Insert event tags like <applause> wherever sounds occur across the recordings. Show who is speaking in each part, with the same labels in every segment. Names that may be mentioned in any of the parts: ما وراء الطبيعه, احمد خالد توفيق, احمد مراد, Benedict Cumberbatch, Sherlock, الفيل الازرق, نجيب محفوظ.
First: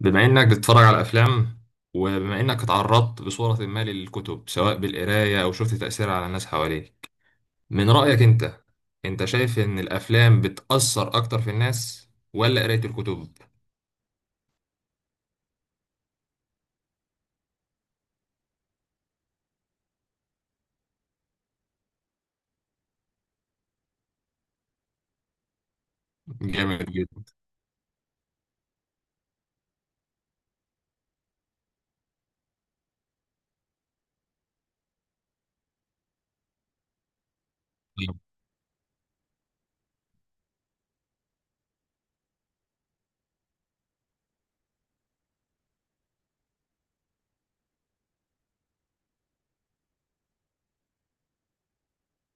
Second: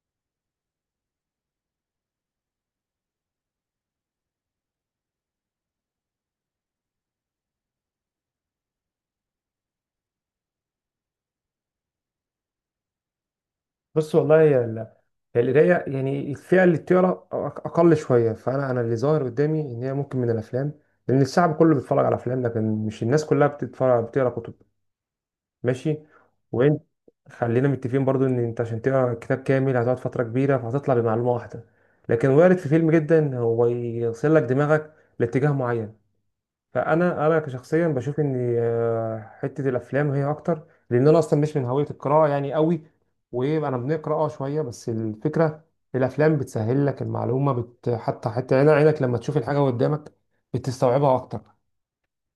Speaker 1: بما إنك بتتفرج على أفلام وبما إنك اتعرضت بصورة ما للكتب سواء بالقراية أو شفت تأثيرها على الناس حواليك من رأيك أنت، أنت شايف إن الأفلام بتأثر أكتر في الناس ولا قراية الكتب؟
Speaker 2: بص، والله هي هي القراية، يعني الفئة اللي بتقرا أقل شوية. فأنا أنا اللي ظاهر قدامي إن هي ممكن من الأفلام، لأن الشعب كله بيتفرج على أفلام لكن مش الناس كلها بتتفرج بتقرا كتب. ماشي. وأنت
Speaker 1: جامد جدا.
Speaker 2: خلينا متفقين برضو إن أنت عشان تقرا كتاب كامل هتقعد فترة كبيرة فهتطلع بمعلومة واحدة، لكن وارد في فيلم جدا هو يغسل لك دماغك لاتجاه معين. فانا كشخصيا بشوف ان حته الافلام هي اكتر، لان انا اصلا مش من هويه القراءه يعني قوي. وانا بنقرا اه شويه بس الفكره، الافلام بتسهل لك المعلومه، حتى عينك لما تشوف الحاجه قدامك بتستوعبها اكتر.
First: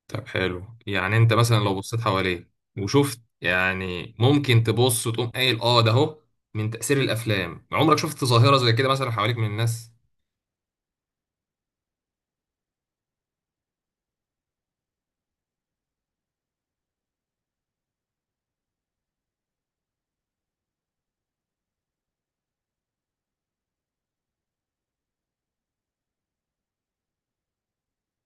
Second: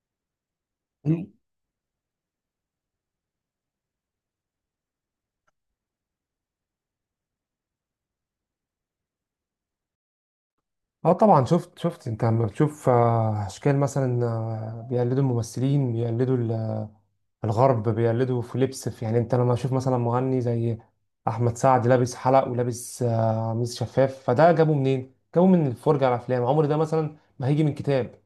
Speaker 1: طب حلو، يعني
Speaker 2: مم.
Speaker 1: أنت مثلا لو بصيت حواليك وشفت يعني ممكن تبص وتقوم قايل آه ده أهو من تأثير الأفلام، عمرك شفت ظاهرة زي كده مثلا حواليك من الناس؟
Speaker 2: اه طبعا، شفت. انت لما بتشوف اشكال مثلا، بيقلدوا الممثلين، بيقلدوا الغرب، بيقلدوا في لبس، في يعني. انت لما تشوف مثلا مغني زي احمد سعد لابس حلق ولابس قميص شفاف، فده جابه منين؟ جابه من الفرجه على افلام، عمر ده مثلا ما هيجي من كتاب.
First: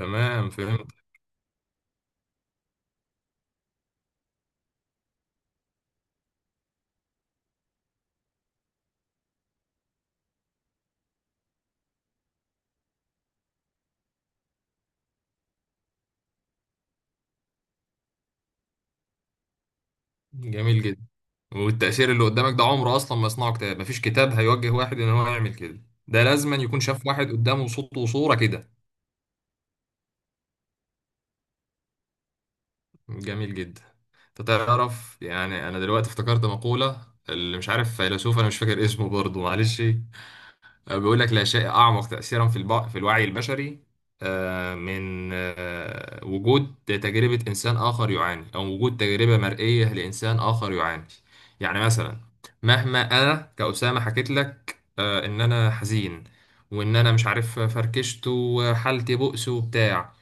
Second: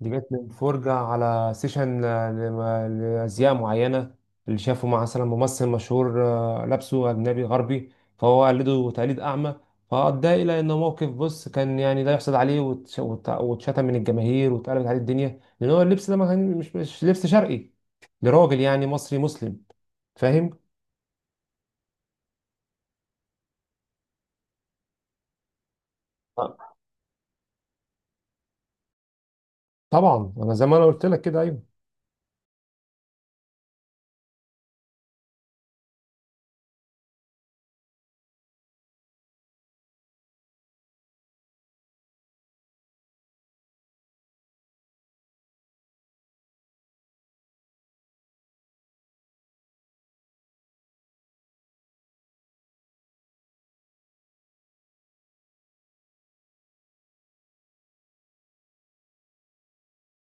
Speaker 2: دي جت من فرجة
Speaker 1: فهمت.
Speaker 2: على سيشن لأزياء معينة، اللي شافه مع مثلا ممثل مشهور لابسه أجنبي غربي، فهو قلده تقليد أعمى. فأدى إلى إنه موقف بص كان يعني لا يحسد عليه، واتشتم من الجماهير واتقلبت عليه الدنيا، لأن هو اللبس ده ما كان مش لبس شرقي لراجل يعني مصري مسلم. فاهم؟
Speaker 1: جميل جدا. والتأثير اللي قدامك ده عمره أصلا ما يصنعه كتاب، مفيش كتاب هيوجه واحد إن هو يعمل كده، ده لازما
Speaker 2: آه،
Speaker 1: يكون شاف واحد قدامه صوت وصورة كده.
Speaker 2: طبعا. أنا زي ما أنا قلت لك كده، أيوه.
Speaker 1: جميل جدا. أنت تعرف، يعني أنا دلوقتي افتكرت مقولة اللي مش عارف فيلسوف أنا مش فاكر اسمه برضه، معلش. بيقول لك لا شيء أعمق تأثيرا في الوعي البشري من وجود تجربة إنسان آخر يعاني أو وجود تجربة مرئية لإنسان آخر يعاني. يعني مثلا مهما أنا كأسامة حكيت لك، إن أنا حزين وإن أنا مش عارف فركشت وحالتي بؤس وبتاع.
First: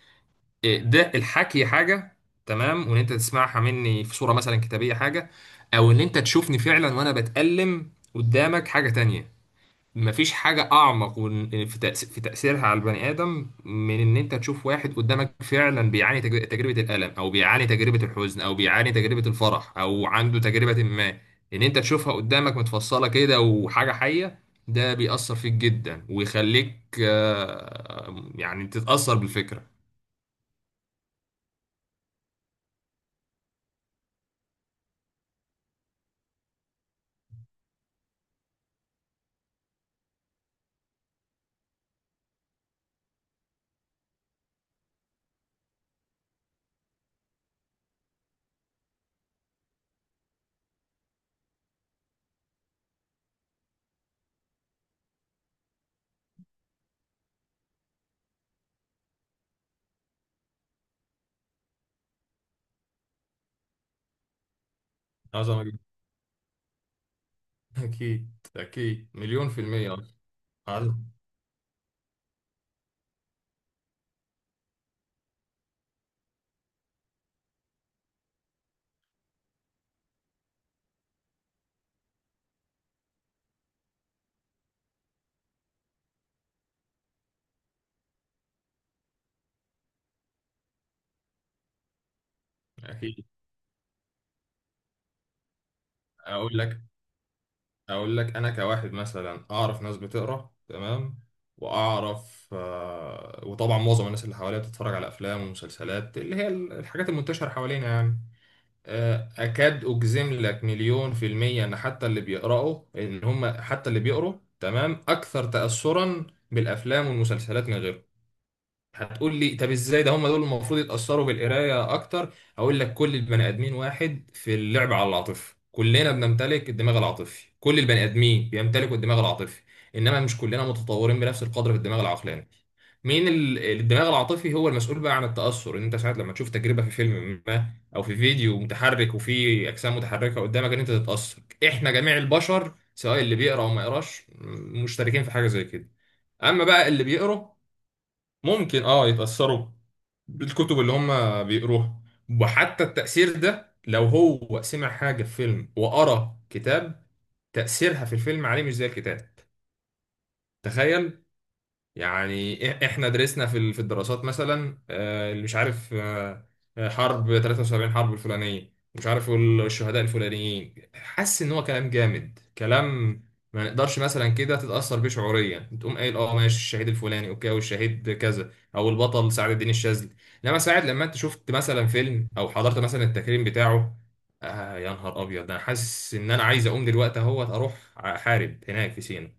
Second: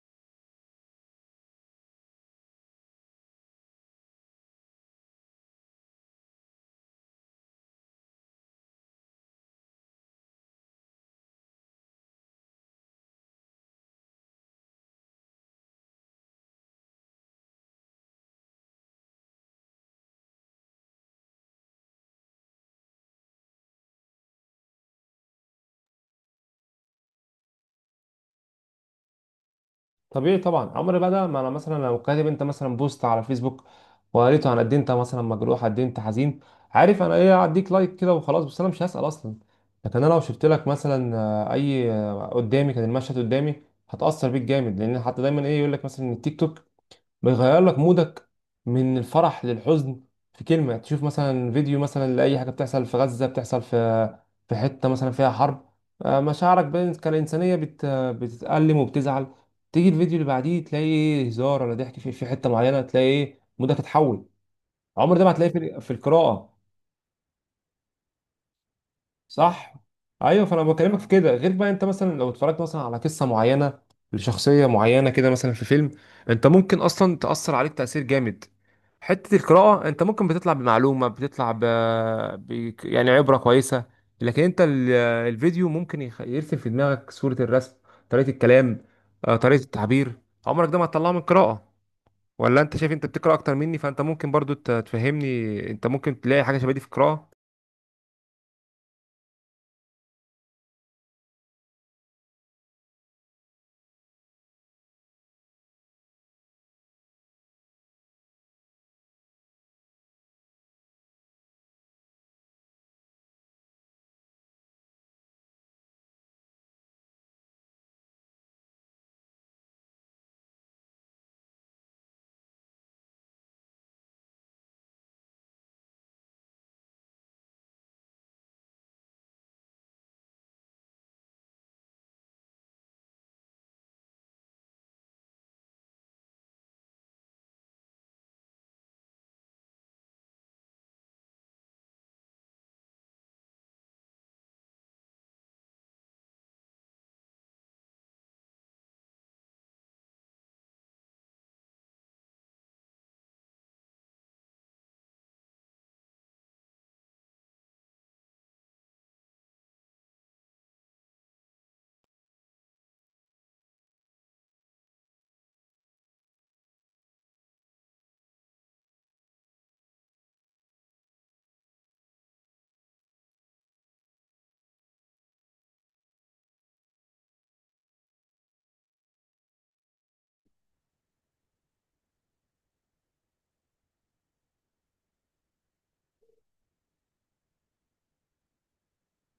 Speaker 1: ده الحكي حاجة، تمام، وإن أنت تسمعها مني في صورة مثلا كتابية حاجة، أو إن أنت تشوفني فعلا وأنا بتألم قدامك حاجة تانية. مفيش حاجة أعمق في تأثيرها على البني آدم من إن أنت تشوف واحد قدامك فعلا بيعاني تجربة الألم أو بيعاني تجربة الحزن أو بيعاني تجربة الفرح أو عنده تجربة ما، إن أنت تشوفها قدامك متفصلة كده وحاجة حية. ده بيأثر فيك جدا ويخليك يعني تتأثر بالفكرة.
Speaker 2: طبيعي طبعا، عمر بقى ده ما. انا مثلا لو كاتب انت مثلا بوست على فيسبوك وقريته عن قد إيه انت مثلا مجروح، قد إيه انت حزين، عارف انا ايه؟ هديك لايك كده وخلاص، بس انا مش هسأل اصلا. لكن انا لو شفت لك مثلا آه، اي آه، قدامي، كان المشهد قدامي، هتأثر بيك جامد. لان حتى دايما ايه يقول لك مثلا إن التيك توك بيغير لك مودك من الفرح للحزن في كلمة. تشوف مثلا فيديو مثلا لأي حاجة بتحصل في غزة، بتحصل في حتة مثلا فيها حرب، مشاعرك كالإنسانية بتتألم وبتزعل. تيجي الفيديو اللي بعديه تلاقي إيه، هزار ولا ضحك في حتة معينة، تلاقي إيه، مودك اتحول. عمر ده ما هتلاقيه
Speaker 1: عظمة جدا.
Speaker 2: في القراءة.
Speaker 1: أكيد، أكيد مليون في
Speaker 2: صح.
Speaker 1: المية.
Speaker 2: ايوه. فانا بكلمك
Speaker 1: عظمة.
Speaker 2: في كده. غير بقى انت مثلا لو اتفرجت مثلا على قصه معينه لشخصيه معينه كده مثلا في فيلم، انت ممكن اصلا تاثر عليك تاثير جامد. حته القراءه انت ممكن بتطلع بمعلومه، بتطلع يعني عبره كويسه. لكن انت الفيديو ممكن يرسم في دماغك صوره، الرسم، طريقه الكلام، طريقه التعبير، عمرك ده ما هتطلعه من القراءه. ولا انت شايف؟ انت
Speaker 1: أكيد.
Speaker 2: بتقرا اكتر مني فانت ممكن برضو تفهمني، انت ممكن تلاقي حاجه
Speaker 1: أقول
Speaker 2: شبه دي
Speaker 1: لك،
Speaker 2: في القراءه.
Speaker 1: اقول لك انا كواحد مثلا اعرف ناس بتقرا، تمام، واعرف وطبعا معظم الناس اللي حواليا بتتفرج على افلام ومسلسلات اللي هي الحاجات المنتشره حوالينا يعني. اكاد اجزم لك مليون في الميه ان حتى اللي بيقراوا ان هم حتى اللي بيقروا، تمام، اكثر تاثرا بالافلام والمسلسلات من غيرهم. هتقول لي طب ازاي ده، هم دول المفروض يتأثروا بالقراية اكتر. اقول لك كل البني ادمين واحد في اللعب على العاطفة، كلنا بنمتلك الدماغ العاطفي، كل البني ادمين بيمتلكوا الدماغ العاطفي، انما مش كلنا متطورين بنفس القدر في الدماغ العقلاني. مين الدماغ العاطفي هو المسؤول بقى عن التأثر ان انت ساعات لما تشوف تجربة في فيلم ما او في فيديو متحرك وفي اجسام متحركة قدامك ان انت تتأثر. احنا جميع البشر سواء اللي بيقرا او ما يقراش مشتركين في حاجة زي كده. اما بقى اللي بيقرا ممكن اه يتأثروا بالكتب اللي هم بيقروها. وحتى التأثير ده لو هو سمع حاجة في فيلم وقرأ كتاب، تأثيرها في الفيلم عليه مش زي الكتاب. تخيل. يعني احنا درسنا في الدراسات مثلا، اللي مش عارف حرب 73، حرب الفلانيه، مش عارف الشهداء الفلانيين، حاسس ان هو كلام جامد كلام. ما نقدرش مثلا كده تتاثر بيه شعوريا تقوم قايل اه ماشي الشهيد الفلاني اوكي، او الشهيد كذا، او البطل سعد الدين الشاذلي. انما ساعد لما انت شفت مثلا فيلم او حضرت مثلا التكريم بتاعه، آه يا نهار ابيض انا حاسس ان انا عايز اقوم دلوقتي اهوت اروح احارب هناك في سينا.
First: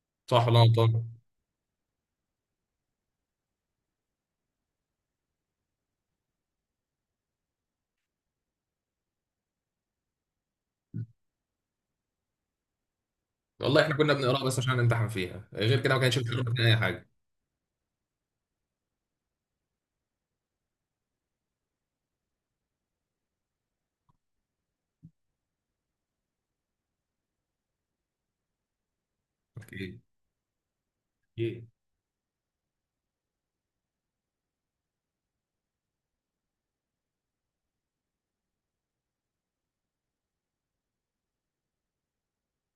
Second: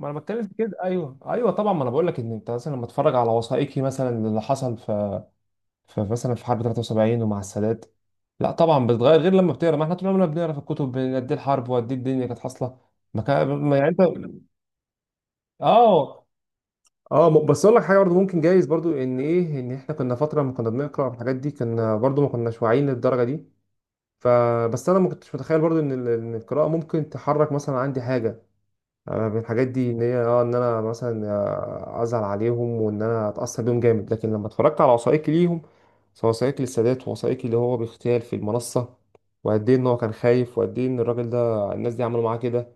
Speaker 2: ما انا
Speaker 1: صح
Speaker 2: بتكلم في
Speaker 1: ولا أنا
Speaker 2: كده. ايوه
Speaker 1: غلطان؟
Speaker 2: ايوه طبعا. ما انا بقول لك ان انت مثلا لما اتفرج على وثائقي مثلا اللي حصل في مثلا في حرب 73 ومع السادات. لا طبعا بتتغير، غير لما بتقرا. ما احنا طول عمرنا بنقرا في الكتب بين قد إيه الحرب وقد إيه الدنيا كانت حاصله، ما كان ما
Speaker 1: والله
Speaker 2: يعني
Speaker 1: احنا
Speaker 2: انت.
Speaker 1: كنا بنقراها بس عشان نمتحن فيها، غير كده ما كانش
Speaker 2: اه
Speaker 1: بيشرح لنا اي حاجه.
Speaker 2: اه. بس اقول لك حاجه برضه، ممكن جايز برضه ان ايه ان احنا كنا فتره ما كنا بنقرا على الحاجات دي، كنا برضه ما كناش واعيين للدرجه دي. فبس انا ما كنتش متخيل برضه ان إن القراءه ممكن تحرك مثلا عندي حاجه. أنا من الحاجات دي
Speaker 1: اوكي.
Speaker 2: ان هي اه ان انا مثلا
Speaker 1: ايه.
Speaker 2: ازعل عليهم وان انا اتاثر بيهم جامد، لكن لما اتفرجت على وثائقي ليهم، سواء وثائقي للسادات ووثائقي اللي هو باغتيال في المنصه، وقد ايه ان هو كان خايف، وقد ايه ان الراجل ده الناس دي عملوا معاه كده،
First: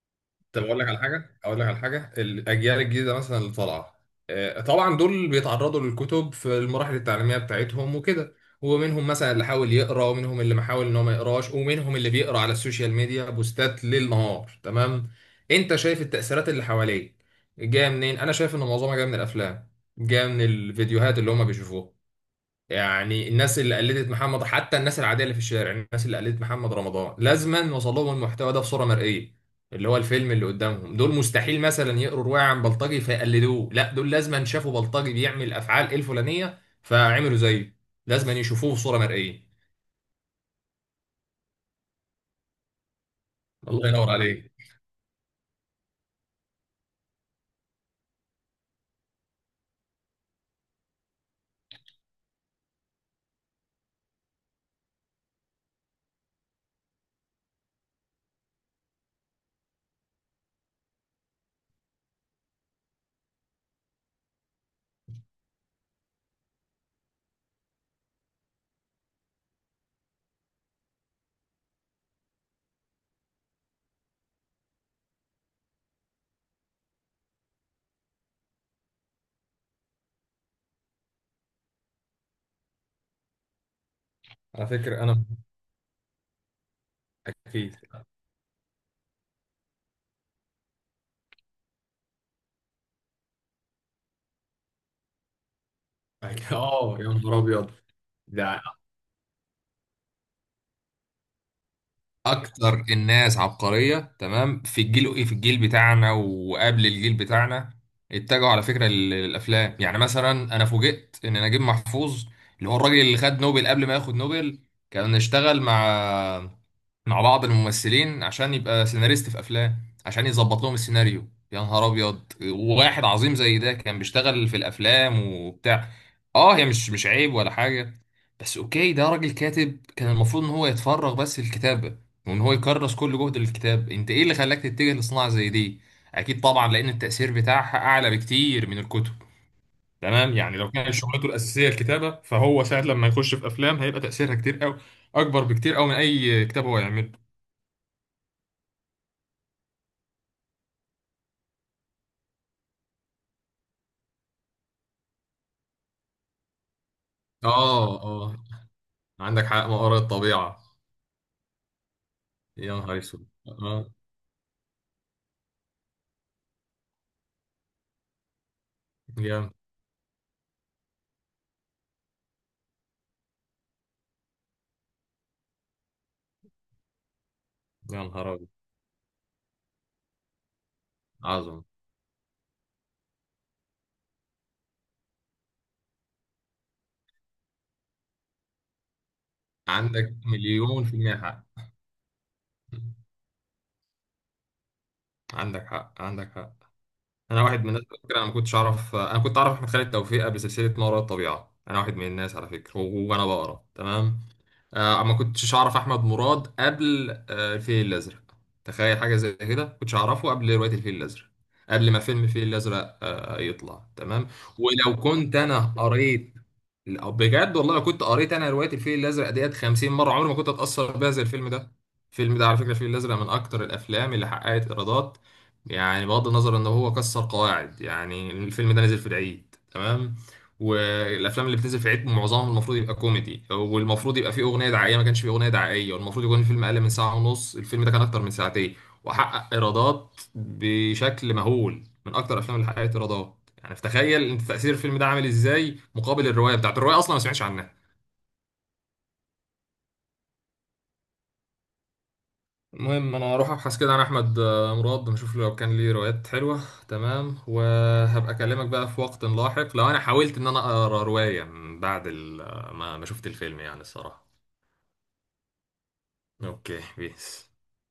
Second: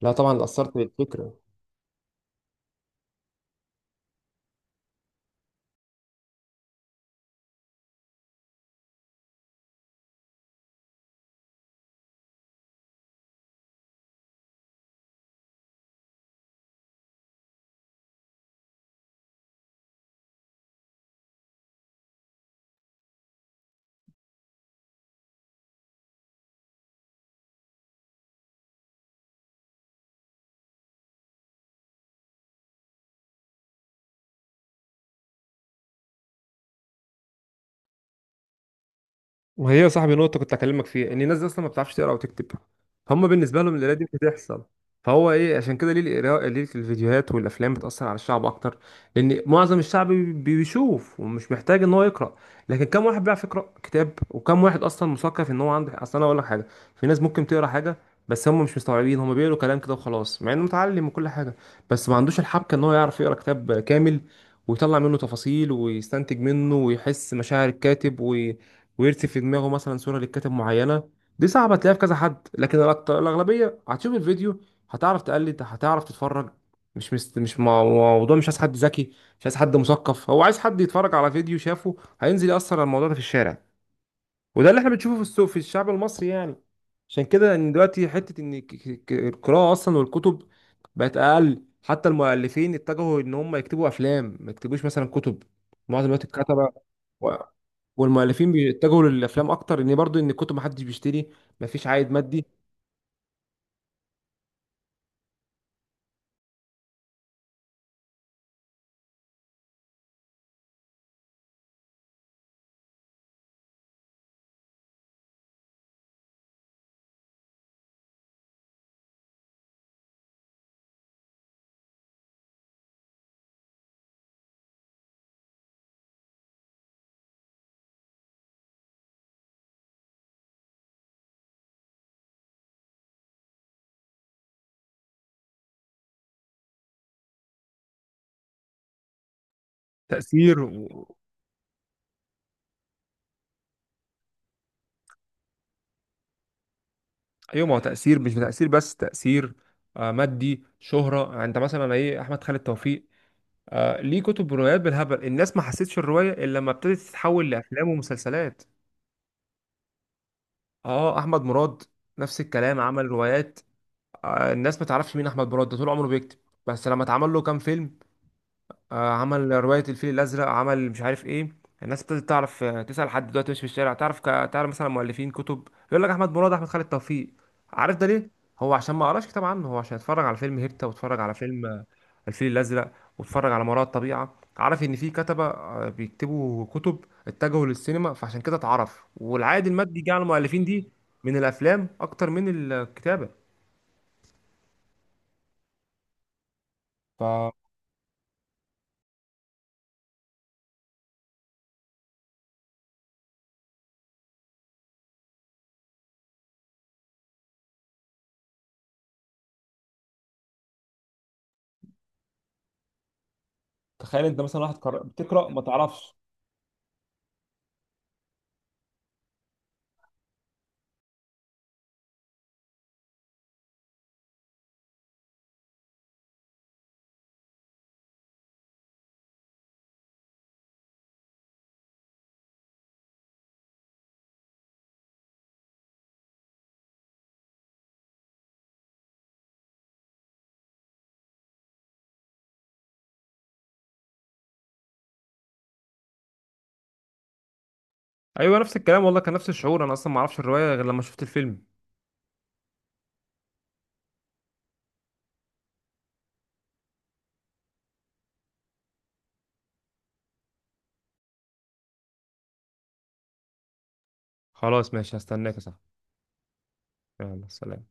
Speaker 2: لا طبعا
Speaker 1: طب
Speaker 2: اتاثرت
Speaker 1: اقول لك على حاجه،
Speaker 2: بالفكره.
Speaker 1: اقول لك على حاجه الاجيال الجديده مثلا اللي طالعه، طبعا دول بيتعرضوا للكتب في المراحل التعليميه بتاعتهم وكده، ومنهم مثلا اللي حاول يقرا، ومنهم اللي ما حاول ان هو ما يقراش، ومنهم اللي بيقرا على السوشيال ميديا بوستات ليل نهار، تمام. انت شايف التاثيرات اللي حواليك جايه منين؟ انا شايف ان معظمها جايه من الافلام، جايه من الفيديوهات اللي هم بيشوفوها. يعني الناس اللي قلدت محمد، حتى الناس العاديه اللي في الشارع، الناس اللي قلدت محمد رمضان لازما وصل لهم المحتوى ده بصوره مرئيه، اللي هو الفيلم اللي قدامهم. دول مستحيل مثلا يقروا روايه عن بلطجي فيقلدوه، لا دول لازما شافوا بلطجي بيعمل افعال الفلانيه فعملوا زيه، لازما يشوفوه بصوره مرئيه.
Speaker 2: ما هي يا صاحبي نقطة كنت أكلمك فيها إن الناس دي أصلا ما بتعرفش تقرأ وتكتب. هما بالنسبة لهم
Speaker 1: الله
Speaker 2: القراية دي
Speaker 1: ينور عليك.
Speaker 2: بتحصل. فهو إيه عشان كده ليه القراءة، ليه الفيديوهات والأفلام بتأثر على الشعب أكتر؟ لأن معظم الشعب بيشوف ومش محتاج إن هو يقرأ. لكن كم واحد بيعرف يقرأ كتاب؟ وكم واحد أصلا مثقف إن هو عنده أصل؟ أنا أقول لك حاجة، في ناس ممكن تقرأ حاجة بس هم مش مستوعبين، هم بيقولوا كلام كده وخلاص مع إنه متعلم وكل حاجة، بس ما عندوش الحبكة إن هو يعرف يقرأ كتاب كامل ويطلع منه تفاصيل ويستنتج منه ويحس مشاعر الكاتب ويرسم في دماغه مثلا صوره للكاتب معينه. دي صعبه تلاقيها في كذا حد، لكن الاغلبيه هتشوف الفيديو، هتعرف تقلد، هتعرف تتفرج. مش مست... مش مع- موضوع مش عايز حد ذكي، مش عايز حد مثقف، هو عايز حد يتفرج على فيديو شافه هينزل يأثر على الموضوع ده في الشارع.
Speaker 1: على
Speaker 2: وده اللي احنا
Speaker 1: فكره
Speaker 2: بنشوفه في
Speaker 1: انا.
Speaker 2: السوق، في الشعب المصري يعني. عشان كده ان
Speaker 1: اكيد <laughs>
Speaker 2: دلوقتي حته ان القراءه اصلا والكتب بقت اقل. حتى المؤلفين اتجهوا ان هم يكتبوا افلام، ما يكتبوش مثلا كتب معظم الوقت الكتبه.
Speaker 1: اه يا
Speaker 2: و-
Speaker 1: نهار ابيض.
Speaker 2: والمؤلفين
Speaker 1: ده
Speaker 2: بيتجهوا للافلام اكتر، ان برضو ان الكتب محدش بيشتري، مفيش عائد مادي.
Speaker 1: اكتر الناس عبقريه، تمام، في الجيل ايه، في الجيل بتاعنا وقبل الجيل بتاعنا اتجهوا على فكره للافلام. يعني مثلا انا فوجئت ان نجيب محفوظ اللي هو الراجل اللي خد نوبل، قبل ما ياخد نوبل كان اشتغل مع بعض الممثلين عشان يبقى سيناريست في افلام، عشان يظبط لهم السيناريو. يا نهار ابيض، وواحد عظيم زي ده كان بيشتغل في الافلام وبتاع. اه هي مش عيب ولا حاجه، بس اوكي ده راجل كاتب كان المفروض ان هو يتفرغ بس للكتابه وان هو يكرس كل جهده للكتاب. انت ايه اللي خلاك تتجه لصناعه زي دي؟ اكيد طبعا لان التاثير بتاعها اعلى بكتير من الكتب. تمام، يعني
Speaker 2: تاثير
Speaker 1: لو كان
Speaker 2: و...
Speaker 1: شغلته الاساسيه الكتابه فهو ساعه لما يخش في افلام هيبقى تاثيرها كتير قوي، اكبر بكتير قوي من اي كتاب هو يعمله.
Speaker 2: ايوه، ما هو تاثير، مش تاثير بس، تاثير مادي، شهره. يعني انت مثلا ايه، احمد خالد توفيق، آه، ليه كتب روايات بالهبل، الناس ما حسيتش الرواية إلا لما ابتدت تتحول لأفلام
Speaker 1: اه، اه،
Speaker 2: ومسلسلات.
Speaker 1: عندك حق، مقر الطبيعة.
Speaker 2: اه، أحمد مراد نفس
Speaker 1: يا
Speaker 2: الكلام،
Speaker 1: نهار
Speaker 2: عمل
Speaker 1: اسود.
Speaker 2: روايات.
Speaker 1: اه
Speaker 2: آه الناس ما تعرفش مين أحمد مراد، ده طول عمره بيكتب، بس لما اتعمل له كام فيلم، آه، عمل
Speaker 1: جامد.
Speaker 2: رواية الفيل الأزرق، عمل مش عارف إيه، الناس ابتدت تعرف. تسأل حد دلوقتي مش في الشارع، تعرف تعرف مثلا مؤلفين كتب، يقول لك أحمد مراد، أحمد خالد توفيق. عارف
Speaker 1: يا
Speaker 2: ده
Speaker 1: نهار
Speaker 2: ليه؟
Speaker 1: ابيض.
Speaker 2: هو عشان ما قراش كتاب عنه، هو عشان اتفرج على فيلم هيبتا، واتفرج على
Speaker 1: عظمة.
Speaker 2: فيلم الفيل الازرق، واتفرج على ما وراء الطبيعه. عارف ان في كتبه بيكتبوا كتب، اتجهوا للسينما، فعشان كده اتعرف والعائد المادي جه
Speaker 1: عندك
Speaker 2: على المؤلفين
Speaker 1: مليون
Speaker 2: دي
Speaker 1: في المية
Speaker 2: من
Speaker 1: حق.
Speaker 2: الافلام اكتر من الكتابه.
Speaker 1: عندك حق، عندك حق. انا
Speaker 2: فتخيل.
Speaker 1: واحد من الناس على فكره، انا ما كنتش اعرف، انا كنت اعرف احمد خالد توفيق قبل سلسله ما وراء الطبيعه. انا واحد من الناس على فكره، وانا بقرا، تمام، آه ما كنتش اعرف احمد مراد قبل آه الفيل الازرق. تخيل حاجه زي كده، ما كنتش اعرفه قبل روايه الفيل الازرق، قبل ما فيلم الفيل الازرق آه يطلع، تمام.
Speaker 2: انت مثلا واحد
Speaker 1: ولو كنت
Speaker 2: بتقرا ما
Speaker 1: انا
Speaker 2: تعرفش.
Speaker 1: قريت، لا، بجد والله لو كنت قريت انا روايه الفيل الازرق ديت 50 مره عمري ما كنت اتاثر بيها زي الفيلم ده. الفيلم ده على فكره، الفيل الازرق، من اكتر الافلام اللي حققت ايرادات. يعني بغض النظر ان هو كسر قواعد، يعني الفيلم ده نزل في العيد، تمام، والافلام اللي بتنزل في العيد معظمها المفروض يبقى كوميدي، والمفروض يبقى فيه اغنيه دعائيه، ما كانش فيه اغنيه دعائيه، والمفروض يكون الفيلم اقل من ساعه ونص، الفيلم ده كان اكتر من ساعتين. وحقق ايرادات بشكل مهول، من اكتر الافلام اللي حققت ايرادات. يعني فتخيل انت تاثير الفيلم ده عامل ازاي مقابل الروايه، بتاعت الروايه اصلا ما سمعتش عنها.
Speaker 2: ايوه نفس الكلام والله، كان نفس الشعور، انا اصلا ما اعرفش الروايه غير لما شفت الفيلم.
Speaker 1: المهم انا هروح ابحث كده عن احمد، مراد، نشوف لو كان ليه روايات حلوه، تمام، وهبقى اكلمك بقى في وقت لاحق لو انا حاولت ان انا اقرا روايه من بعد ما شفت الفيلم، يعني الصراحه.
Speaker 2: خلاص ماشي، هستناك يا صاحبي.
Speaker 1: اوكي
Speaker 2: يلا
Speaker 1: بيس.
Speaker 2: سلام.